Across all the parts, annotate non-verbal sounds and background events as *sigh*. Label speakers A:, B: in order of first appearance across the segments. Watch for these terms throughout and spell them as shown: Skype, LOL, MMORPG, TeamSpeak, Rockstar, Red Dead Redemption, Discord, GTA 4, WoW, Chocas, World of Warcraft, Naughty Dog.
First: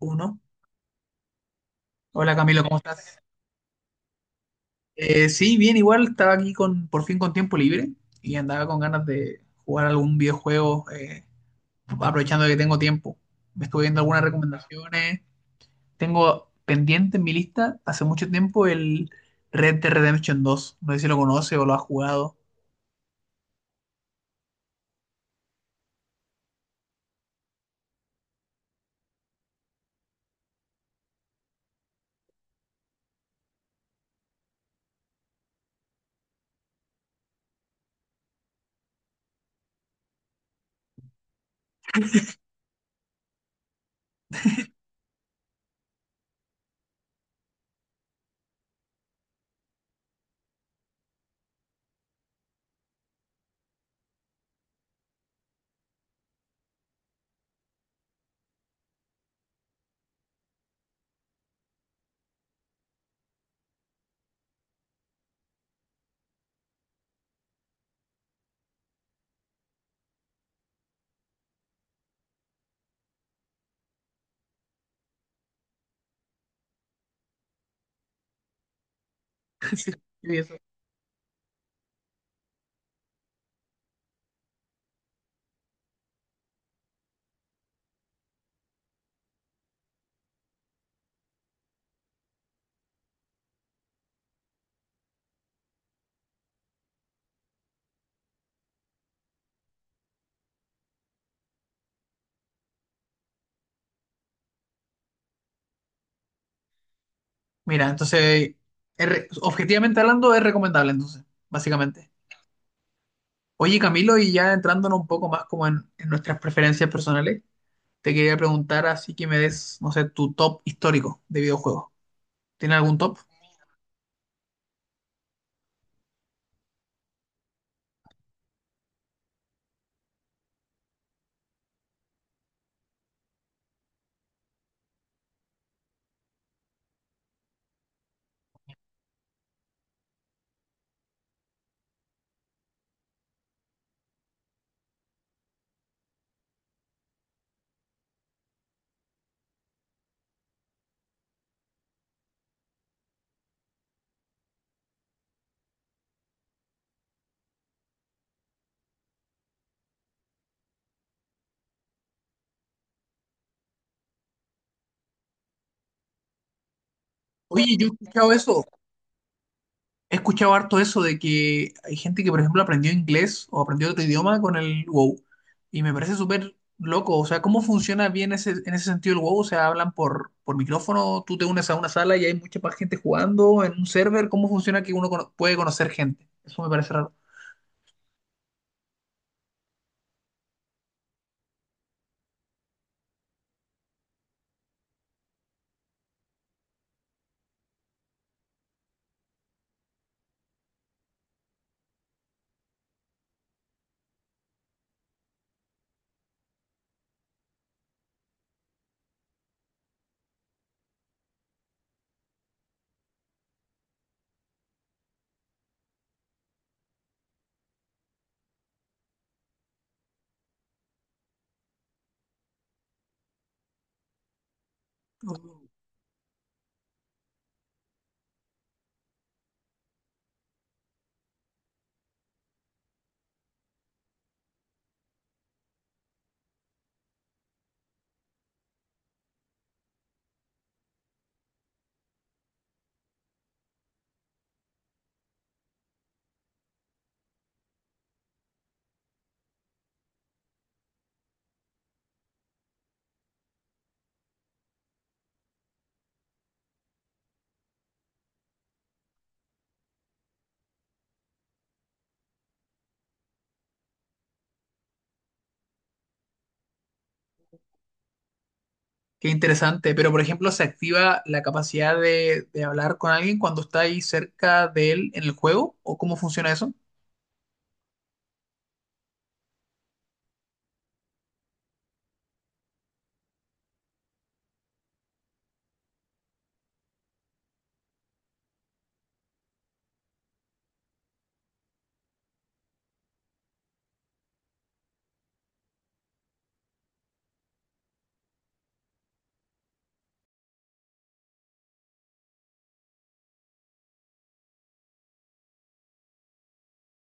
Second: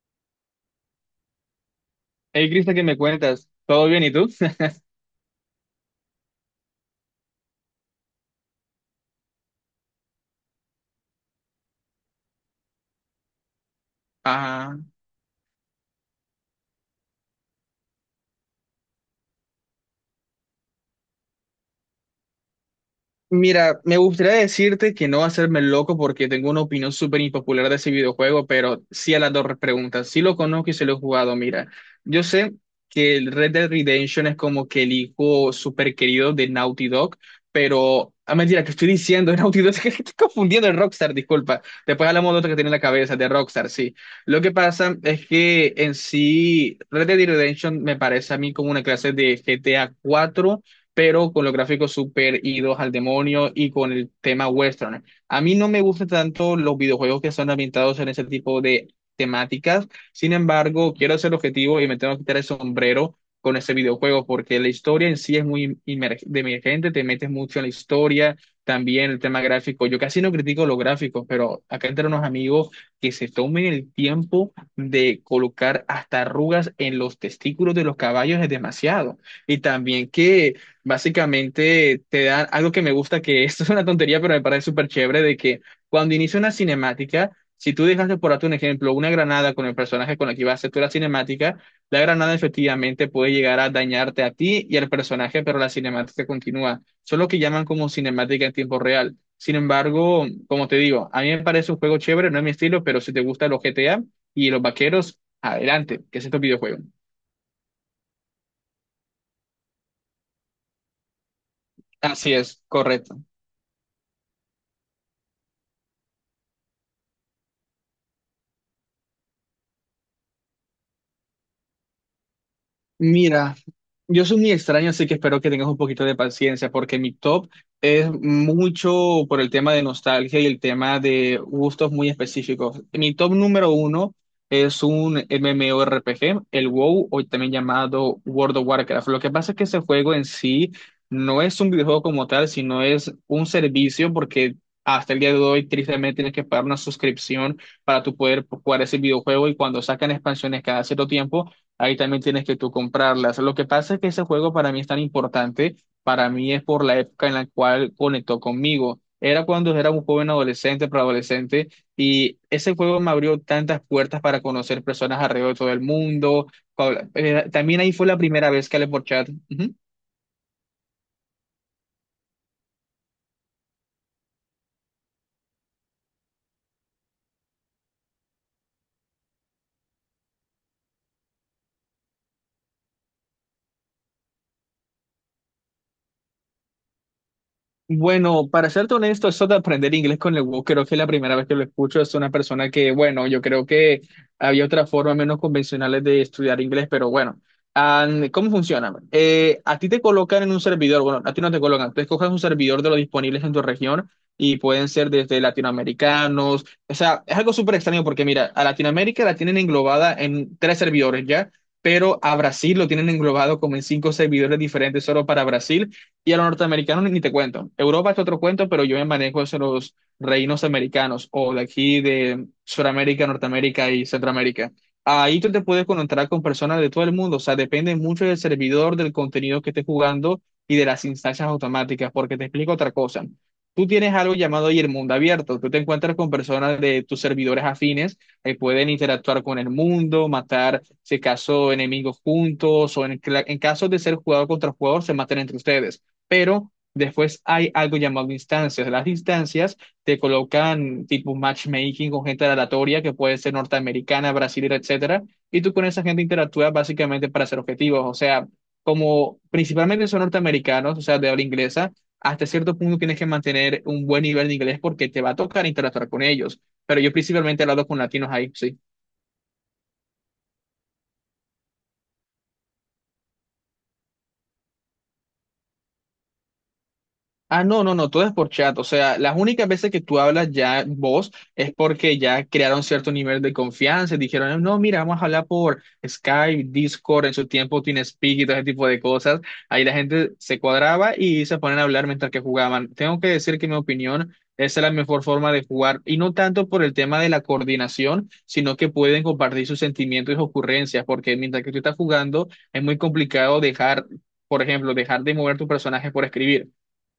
A: Uno. Hola
B: Hey,
A: Camilo,
B: Cristo,
A: ¿cómo
B: ¿qué me
A: estás?
B: cuentas? ¿Todo bien y tú? *laughs*
A: Sí, bien, igual estaba aquí con por fin con tiempo libre y andaba con ganas de jugar algún videojuego, aprovechando que tengo tiempo. Me estuve viendo algunas
B: Ah.
A: recomendaciones. Tengo pendiente en mi lista hace mucho tiempo el Red Dead Redemption 2. No sé si lo conoce o lo ha jugado. *laughs*
B: Mira, me gustaría decirte que no hacerme el loco porque tengo una opinión súper impopular de ese videojuego, pero sí a las dos preguntas. Sí lo conozco y se lo he jugado. Mira, yo sé que el Red Dead Redemption es como que el hijo súper querido de Naughty Dog, pero a mentira que estoy diciendo, *laughs* de Naughty Dog, *laughs* es que estoy confundiendo el Rockstar, disculpa. Después hablamos de otro que tiene en la cabeza, de Rockstar, sí. Lo que pasa es que en sí, Red Dead Redemption me parece a mí como una clase de GTA 4 pero con los gráficos super idos al demonio y con el tema western. A mí no me gustan tanto los videojuegos que son ambientados en ese tipo de temáticas, sin embargo, quiero ser objetivo y me tengo que quitar el sombrero con ese videojuego porque la historia en sí es muy de emergente, te metes mucho en la historia, también el tema gráfico. Yo casi no critico los gráficos, pero acá entre unos amigos que se tomen el tiempo de colocar hasta arrugas en los testículos de los caballos es demasiado. Y
A: Sí,
B: también
A: sí, eso.
B: que. Básicamente te dan algo que me gusta, que *laughs* esto es una tontería, pero me parece súper chévere, de que cuando inicia una cinemática, si tú dejas de por darte un ejemplo, una granada con el personaje con el que vas a hacer tú la cinemática, la granada efectivamente puede llegar a dañarte a ti y al personaje, pero la cinemática continúa. Eso es lo que llaman como cinemática en tiempo real. Sin embargo, como te digo, a mí me parece un juego chévere, no es mi estilo, pero si te gustan los GTA y los vaqueros, adelante, que es este videojuego.
A: Mira, entonces, objetivamente hablando, es recomendable, entonces, básicamente.
B: Así es, correcto.
A: Oye, Camilo, y ya entrándonos un poco más como en nuestras preferencias personales, te quería preguntar así que me des, no sé, tu top histórico de videojuegos. ¿Tienes algún top?
B: Mira, yo soy muy extraño, así que espero que tengas un poquito de paciencia, porque mi top es mucho por el tema de nostalgia y el tema de gustos muy específicos. Mi top número uno es un MMORPG, el WoW, hoy también llamado World of Warcraft. Lo que pasa es que ese juego en sí no es un videojuego como tal, sino es un servicio, porque hasta el día de hoy, tristemente, tienes. Ahí también tienes que tú comprarlas. Lo que pasa es que ese juego para mí es tan importante, para mí es por la época en la cual conectó conmigo. Era cuando era un joven adolescente, preadolescente, y ese juego me abrió tantas puertas para conocer personas alrededor de todo el mundo. Paula,
A: Oye,
B: también
A: yo he
B: ahí fue la
A: escuchado
B: primera
A: eso,
B: vez que hablé por chat. Ujú.
A: he escuchado harto eso de que hay gente que, por ejemplo, aprendió inglés o aprendió otro idioma con el WoW. Y me parece súper loco. O sea, ¿cómo funciona bien ese, en ese sentido el WoW? O sea, hablan por micrófono, tú te unes a una sala y hay mucha más gente jugando en un server. ¿Cómo funciona que uno puede conocer gente? Eso me parece
B: Bueno, para serte honesto, eso de aprender inglés con el WoW, creo que es la primera vez que lo escucho. Es una persona que, bueno, yo creo que había otras formas menos convencionales de estudiar inglés, pero bueno. Ah, ¿cómo funciona? A ti te colocan en un servidor, bueno, a ti no te colocan, tú escoges un servidor de los disponibles en tu región y pueden ser desde latinoamericanos. O sea, es algo súper extraño porque, mira, a Latinoamérica la tienen englobada en tres servidores ya, pero a Brasil lo tienen englobado como en cinco servidores diferentes solo para Brasil y a los norteamericanos ni te cuento. Europa es otro cuento, pero yo me manejo en los reinos americanos o de aquí de Sudamérica, Norteamérica y Centroamérica. Ahí tú te
A: raro.
B: puedes conectar con personas de todo el mundo. O sea, depende mucho del servidor, del contenido que estés jugando y de las instancias automáticas, porque te explico otra cosa. Tú tienes algo llamado ahí el mundo abierto. Tú te encuentras con personas de tus servidores afines que pueden interactuar con el mundo, matar, si acaso, enemigos juntos o en caso de ser jugador contra jugador, se matan entre ustedes, pero después hay algo llamado instancias. Las instancias te colocan tipo matchmaking con gente aleatoria que puede ser norteamericana, brasilera, etcétera, y tú con esa gente interactúas básicamente para hacer objetivos. O sea, como principalmente son norteamericanos, o sea, de habla inglesa, hasta cierto punto tienes que mantener un buen nivel de inglés porque te va a tocar interactuar con ellos. Pero yo principalmente he hablado con latinos ahí, sí.
A: Qué interesante, pero por ejemplo, se activa la capacidad de hablar con alguien cuando está ahí cerca de él en el juego, ¿o cómo funciona eso?
B: Ah, no, no, no, todo es por chat. O sea, las únicas veces que tú hablas ya vos es porque ya crearon cierto nivel de confianza y dijeron, no, mira, vamos a hablar por Skype, Discord, en su tiempo TeamSpeak y todo ese tipo de cosas. Ahí la gente se cuadraba y se ponían a hablar mientras que jugaban. Tengo que decir que, en mi opinión, esa es la mejor forma de jugar, y no tanto por el tema de la coordinación, sino que pueden compartir sus sentimientos y sus ocurrencias, porque mientras que tú estás jugando, es muy complicado dejar, por ejemplo, dejar de mover tu personaje por escribir.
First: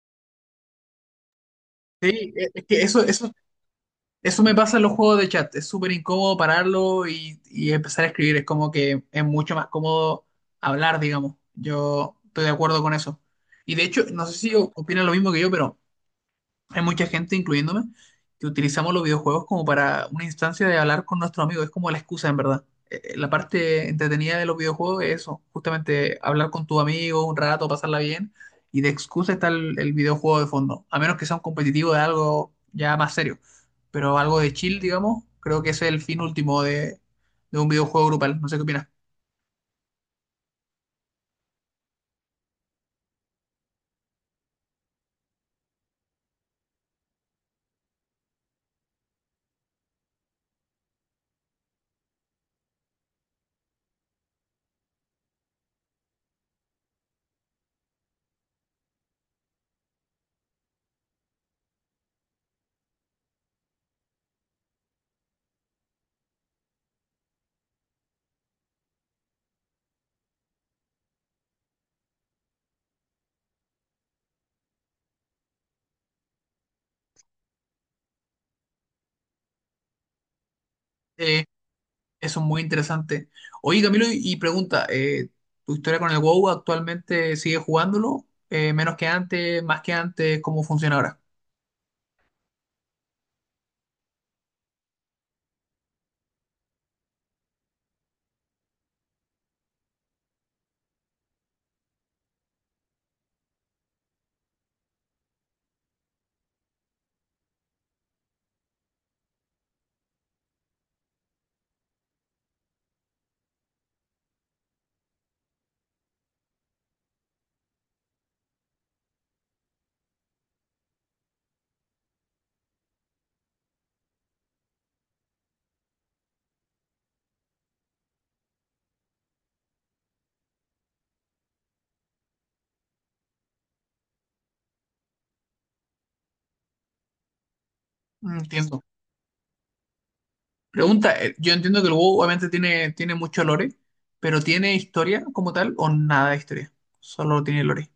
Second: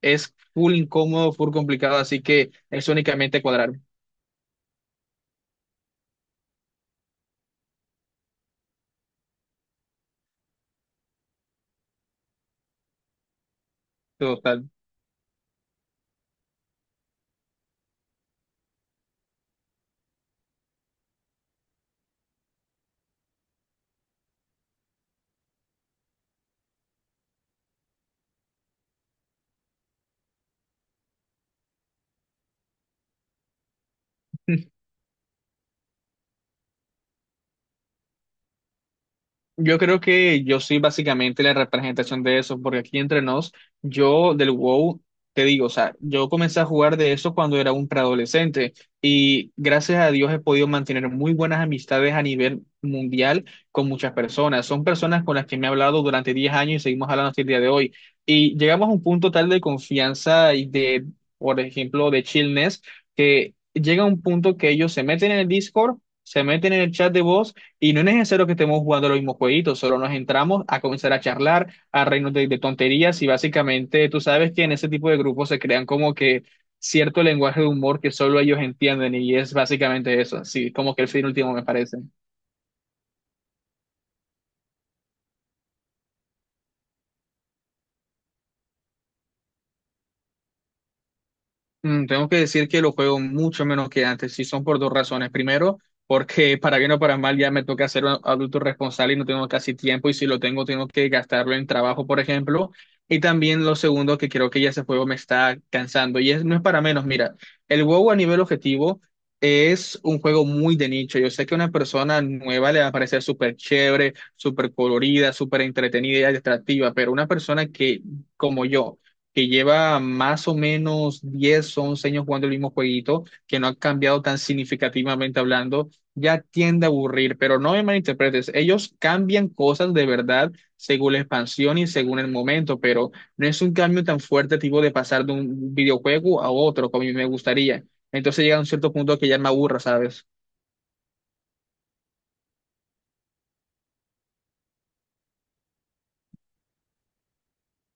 B: Es full incómodo, full complicado, así
A: Sí, es
B: que
A: es que
B: es
A: eso, eso,
B: únicamente cuadrar.
A: eso me pasa en los juegos de chat, es súper incómodo pararlo y empezar a escribir, es como que es mucho más cómodo hablar, digamos, yo estoy de acuerdo con eso. Y de hecho, no sé si
B: Total.
A: opinan lo mismo que yo, pero hay mucha gente, incluyéndome, que utilizamos los videojuegos como para una instancia de hablar con nuestros amigos. Es como la excusa, en verdad. La parte entretenida de los videojuegos es eso, justamente hablar con tu amigo un rato, pasarla bien, y de excusa está el videojuego de fondo, a menos que sea un competitivo de algo ya más serio, pero algo de chill, digamos, creo que ese es el fin último de un videojuego grupal. No sé qué opinas.
B: Yo creo que yo soy básicamente la representación de eso, porque aquí entre nos, yo del WoW, te digo, o sea, yo comencé a jugar de eso cuando era un preadolescente y gracias a Dios he podido mantener muy buenas amistades a nivel mundial con muchas personas. Son personas con las que me he hablado durante 10 años y seguimos hablando hasta el día de hoy. Y llegamos a un punto tal de confianza y de, por ejemplo, de chillness, que llega a un punto que ellos se meten en el Discord, se meten en el chat de voz y no es necesario que estemos jugando los mismos jueguitos, solo nos entramos a comenzar a charlar, a reírnos de tonterías, y básicamente tú sabes que en ese tipo de grupos se crean como que cierto lenguaje de humor que solo ellos entienden, y es básicamente eso, sí, como que el fin
A: Eh,
B: último me parece.
A: Eso es muy interesante. Oye, Camilo, y pregunta, ¿tu historia con el WoW actualmente sigue jugándolo? ¿Menos que antes? ¿Más que antes? ¿Cómo funciona ahora?
B: Tengo que decir que lo juego mucho menos que antes, y son por dos razones. Primero, porque para bien o para mal ya me toca ser un adulto responsable y no tengo casi tiempo, y si lo tengo, tengo que gastarlo en trabajo, por ejemplo. Y también lo segundo, que creo que ya ese juego me está cansando, y es, no es para menos. Mira, el WoW a nivel objetivo es un juego muy de nicho. Yo sé que a una persona nueva le va a parecer súper chévere, súper colorida, súper entretenida y atractiva, pero una persona que, como yo, que lleva más o menos 10, 11 años jugando el mismo jueguito, que no ha cambiado tan significativamente hablando, ya tiende a aburrir, pero no me malinterpretes, ellos cambian cosas de verdad según la expansión y según el momento, pero no es un cambio tan fuerte tipo de pasar de un videojuego a otro como a mí me gustaría. Entonces llega a un
A: Entiendo.
B: cierto punto que ya no me aburra, ¿sabes?
A: Pregunta, yo entiendo que el WoW obviamente tiene, tiene mucho lore, pero ¿tiene historia como tal o nada de historia? Solo tiene lore.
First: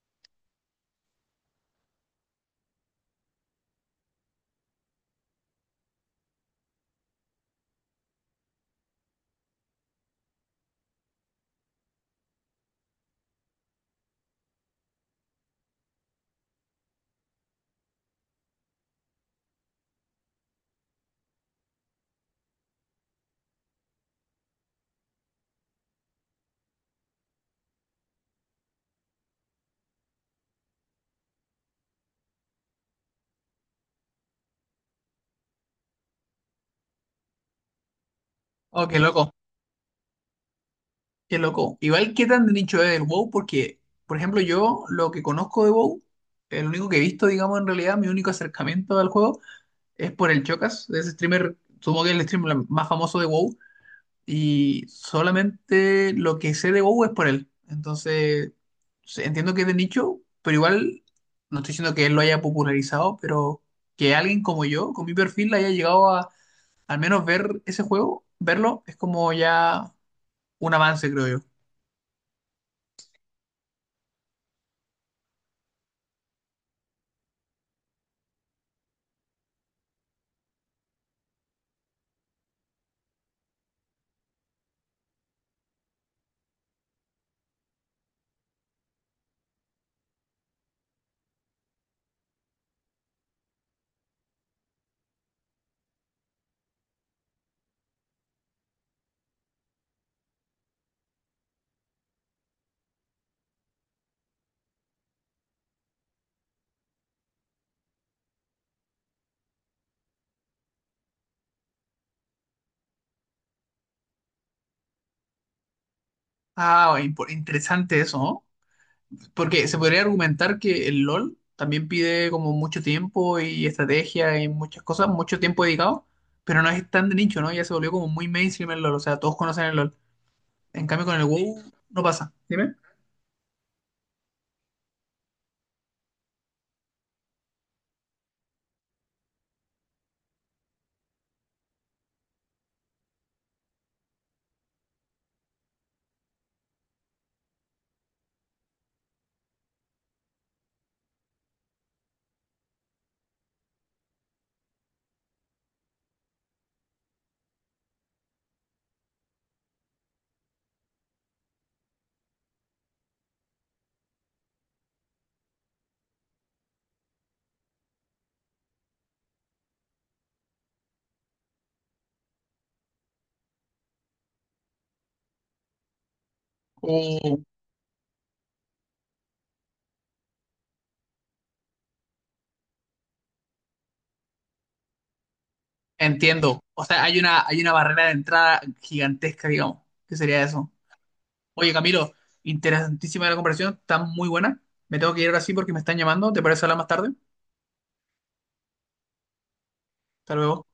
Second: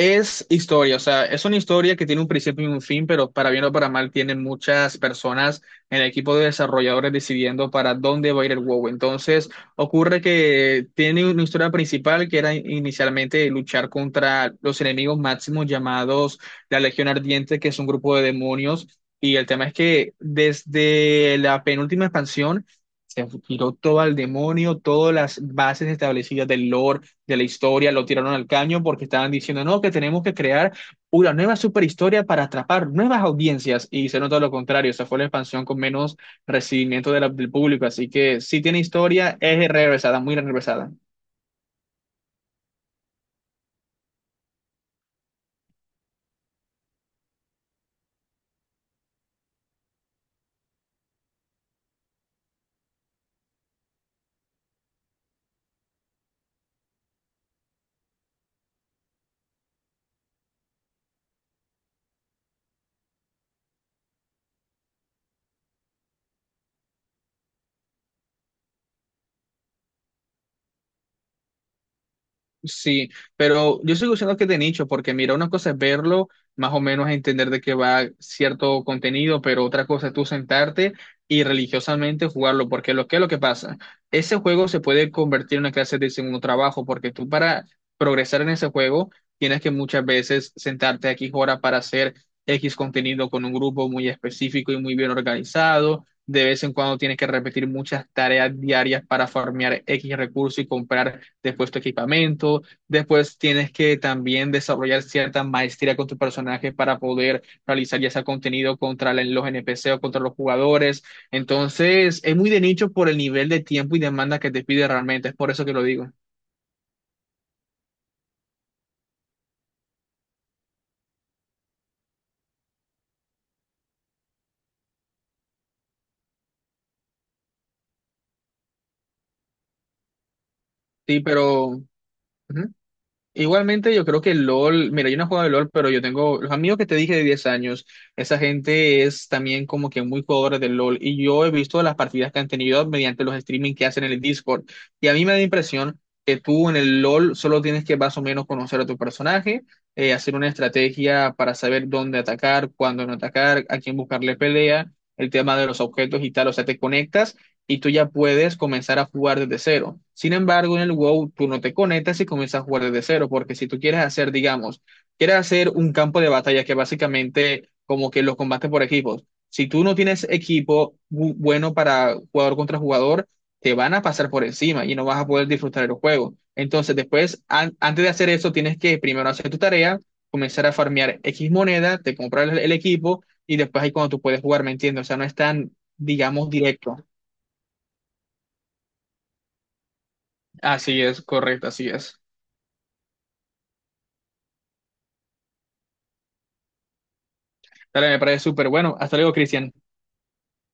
B: Es historia, o sea, es una historia que tiene un principio y un fin, pero para bien o para mal tienen muchas personas en el equipo de desarrolladores decidiendo para dónde va a ir el WoW. Entonces, ocurre que tiene una historia principal que era inicialmente luchar contra los enemigos máximos llamados la Legión Ardiente, que es un grupo de demonios. Y el tema es que desde la penúltima expansión se tiró todo al demonio, todas las bases establecidas del lore de la historia, lo tiraron al caño porque estaban diciendo, no, que tenemos que crear una nueva superhistoria para atrapar nuevas audiencias, y se nota lo contrario, esa fue la expansión con menos recibimiento de del público, así que sí tiene
A: Oh, qué loco,
B: historia, es regresada, muy regresada.
A: qué loco. Igual, ¿qué tan de nicho es el WoW? Porque, por ejemplo, yo lo que conozco de WoW, el único que he visto, digamos, en realidad, mi único acercamiento al juego, es por el Chocas, ese streamer, supongo que es el streamer más famoso de WoW, y solamente lo que sé de WoW es por él. Entonces, entiendo que es de nicho, pero igual no estoy diciendo que él lo haya popularizado, pero que alguien como yo, con mi perfil, haya llegado a al menos ver ese juego, verlo, es como ya un avance, creo yo.
B: Sí, pero. Yo sigo diciendo que es de nicho, porque mira, una cosa es verlo, más o menos entender de qué va cierto contenido, pero otra cosa es tú sentarte y religiosamente jugarlo, porque lo que es lo que pasa, ese juego se puede convertir en una clase de segundo trabajo, porque tú para progresar en ese juego tienes que muchas veces sentarte aquí horas para hacer X contenido con un grupo muy específico y muy bien organizado. De vez en cuando tienes que repetir muchas tareas diarias para farmear X recursos y comprar después tu equipamiento, después tienes que también desarrollar cierta maestría con tu personaje para poder realizar ya sea contenido contra la- los NPC o contra los jugadores. Entonces, es muy de nicho por el nivel de tiempo y demanda que te pide realmente, es por eso que lo digo.
A: Ah, interesante eso, ¿no? Porque se podría argumentar que el LOL también pide como mucho tiempo y estrategia y muchas cosas, mucho tiempo dedicado, pero no es tan de nicho, ¿no? Ya se volvió como muy mainstream el LOL, o sea, todos conocen el LOL. En cambio con
B: Sí,
A: el WoW
B: pero...
A: no pasa.
B: Ujú.
A: Dime.
B: Igualmente, yo creo que LOL, mira, yo no he jugado de LOL, pero yo tengo los amigos que te dije de 10 años, esa gente es también como que muy jugadora de LOL, y yo he visto las partidas que han tenido mediante los streaming que hacen en el Discord, y a mí me da la impresión que tú en el LOL solo tienes que más o menos conocer a tu personaje, hacer una estrategia para saber dónde atacar, cuándo no atacar, a quién buscarle pelea, el tema de los objetos y tal, o sea, te conectas y tú ya puedes comenzar a jugar desde cero. Sin embargo, en el WoW tú no te conectas y comienzas a jugar desde cero, porque si tú quieres hacer, digamos, quieres hacer un campo de batalla que básicamente como que los combates por equipos, si tú no tienes equipo bueno para jugador contra jugador, te van a pasar por encima y no vas a poder disfrutar el juego. Entonces,
A: O-
B: después, antes de hacer eso, tienes que primero hacer tu tarea, comenzar a farmear X moneda, te compras el equipo y después ahí cuando tú puedes jugar, ¿me entiendes? O sea, no es tan, digamos,
A: Entiendo. O
B: directo.
A: sea, hay una barrera de entrada gigantesca, digamos, que sería eso.
B: Así es, correcto,
A: Oye,
B: así
A: Camilo,
B: es.
A: interesantísima la conversación, está muy buena. Me tengo que ir ahora sí porque me están llamando, ¿te parece hablar más tarde?
B: Dale, me parece súper bueno. Hasta luego, Cristian.
A: Hasta luego.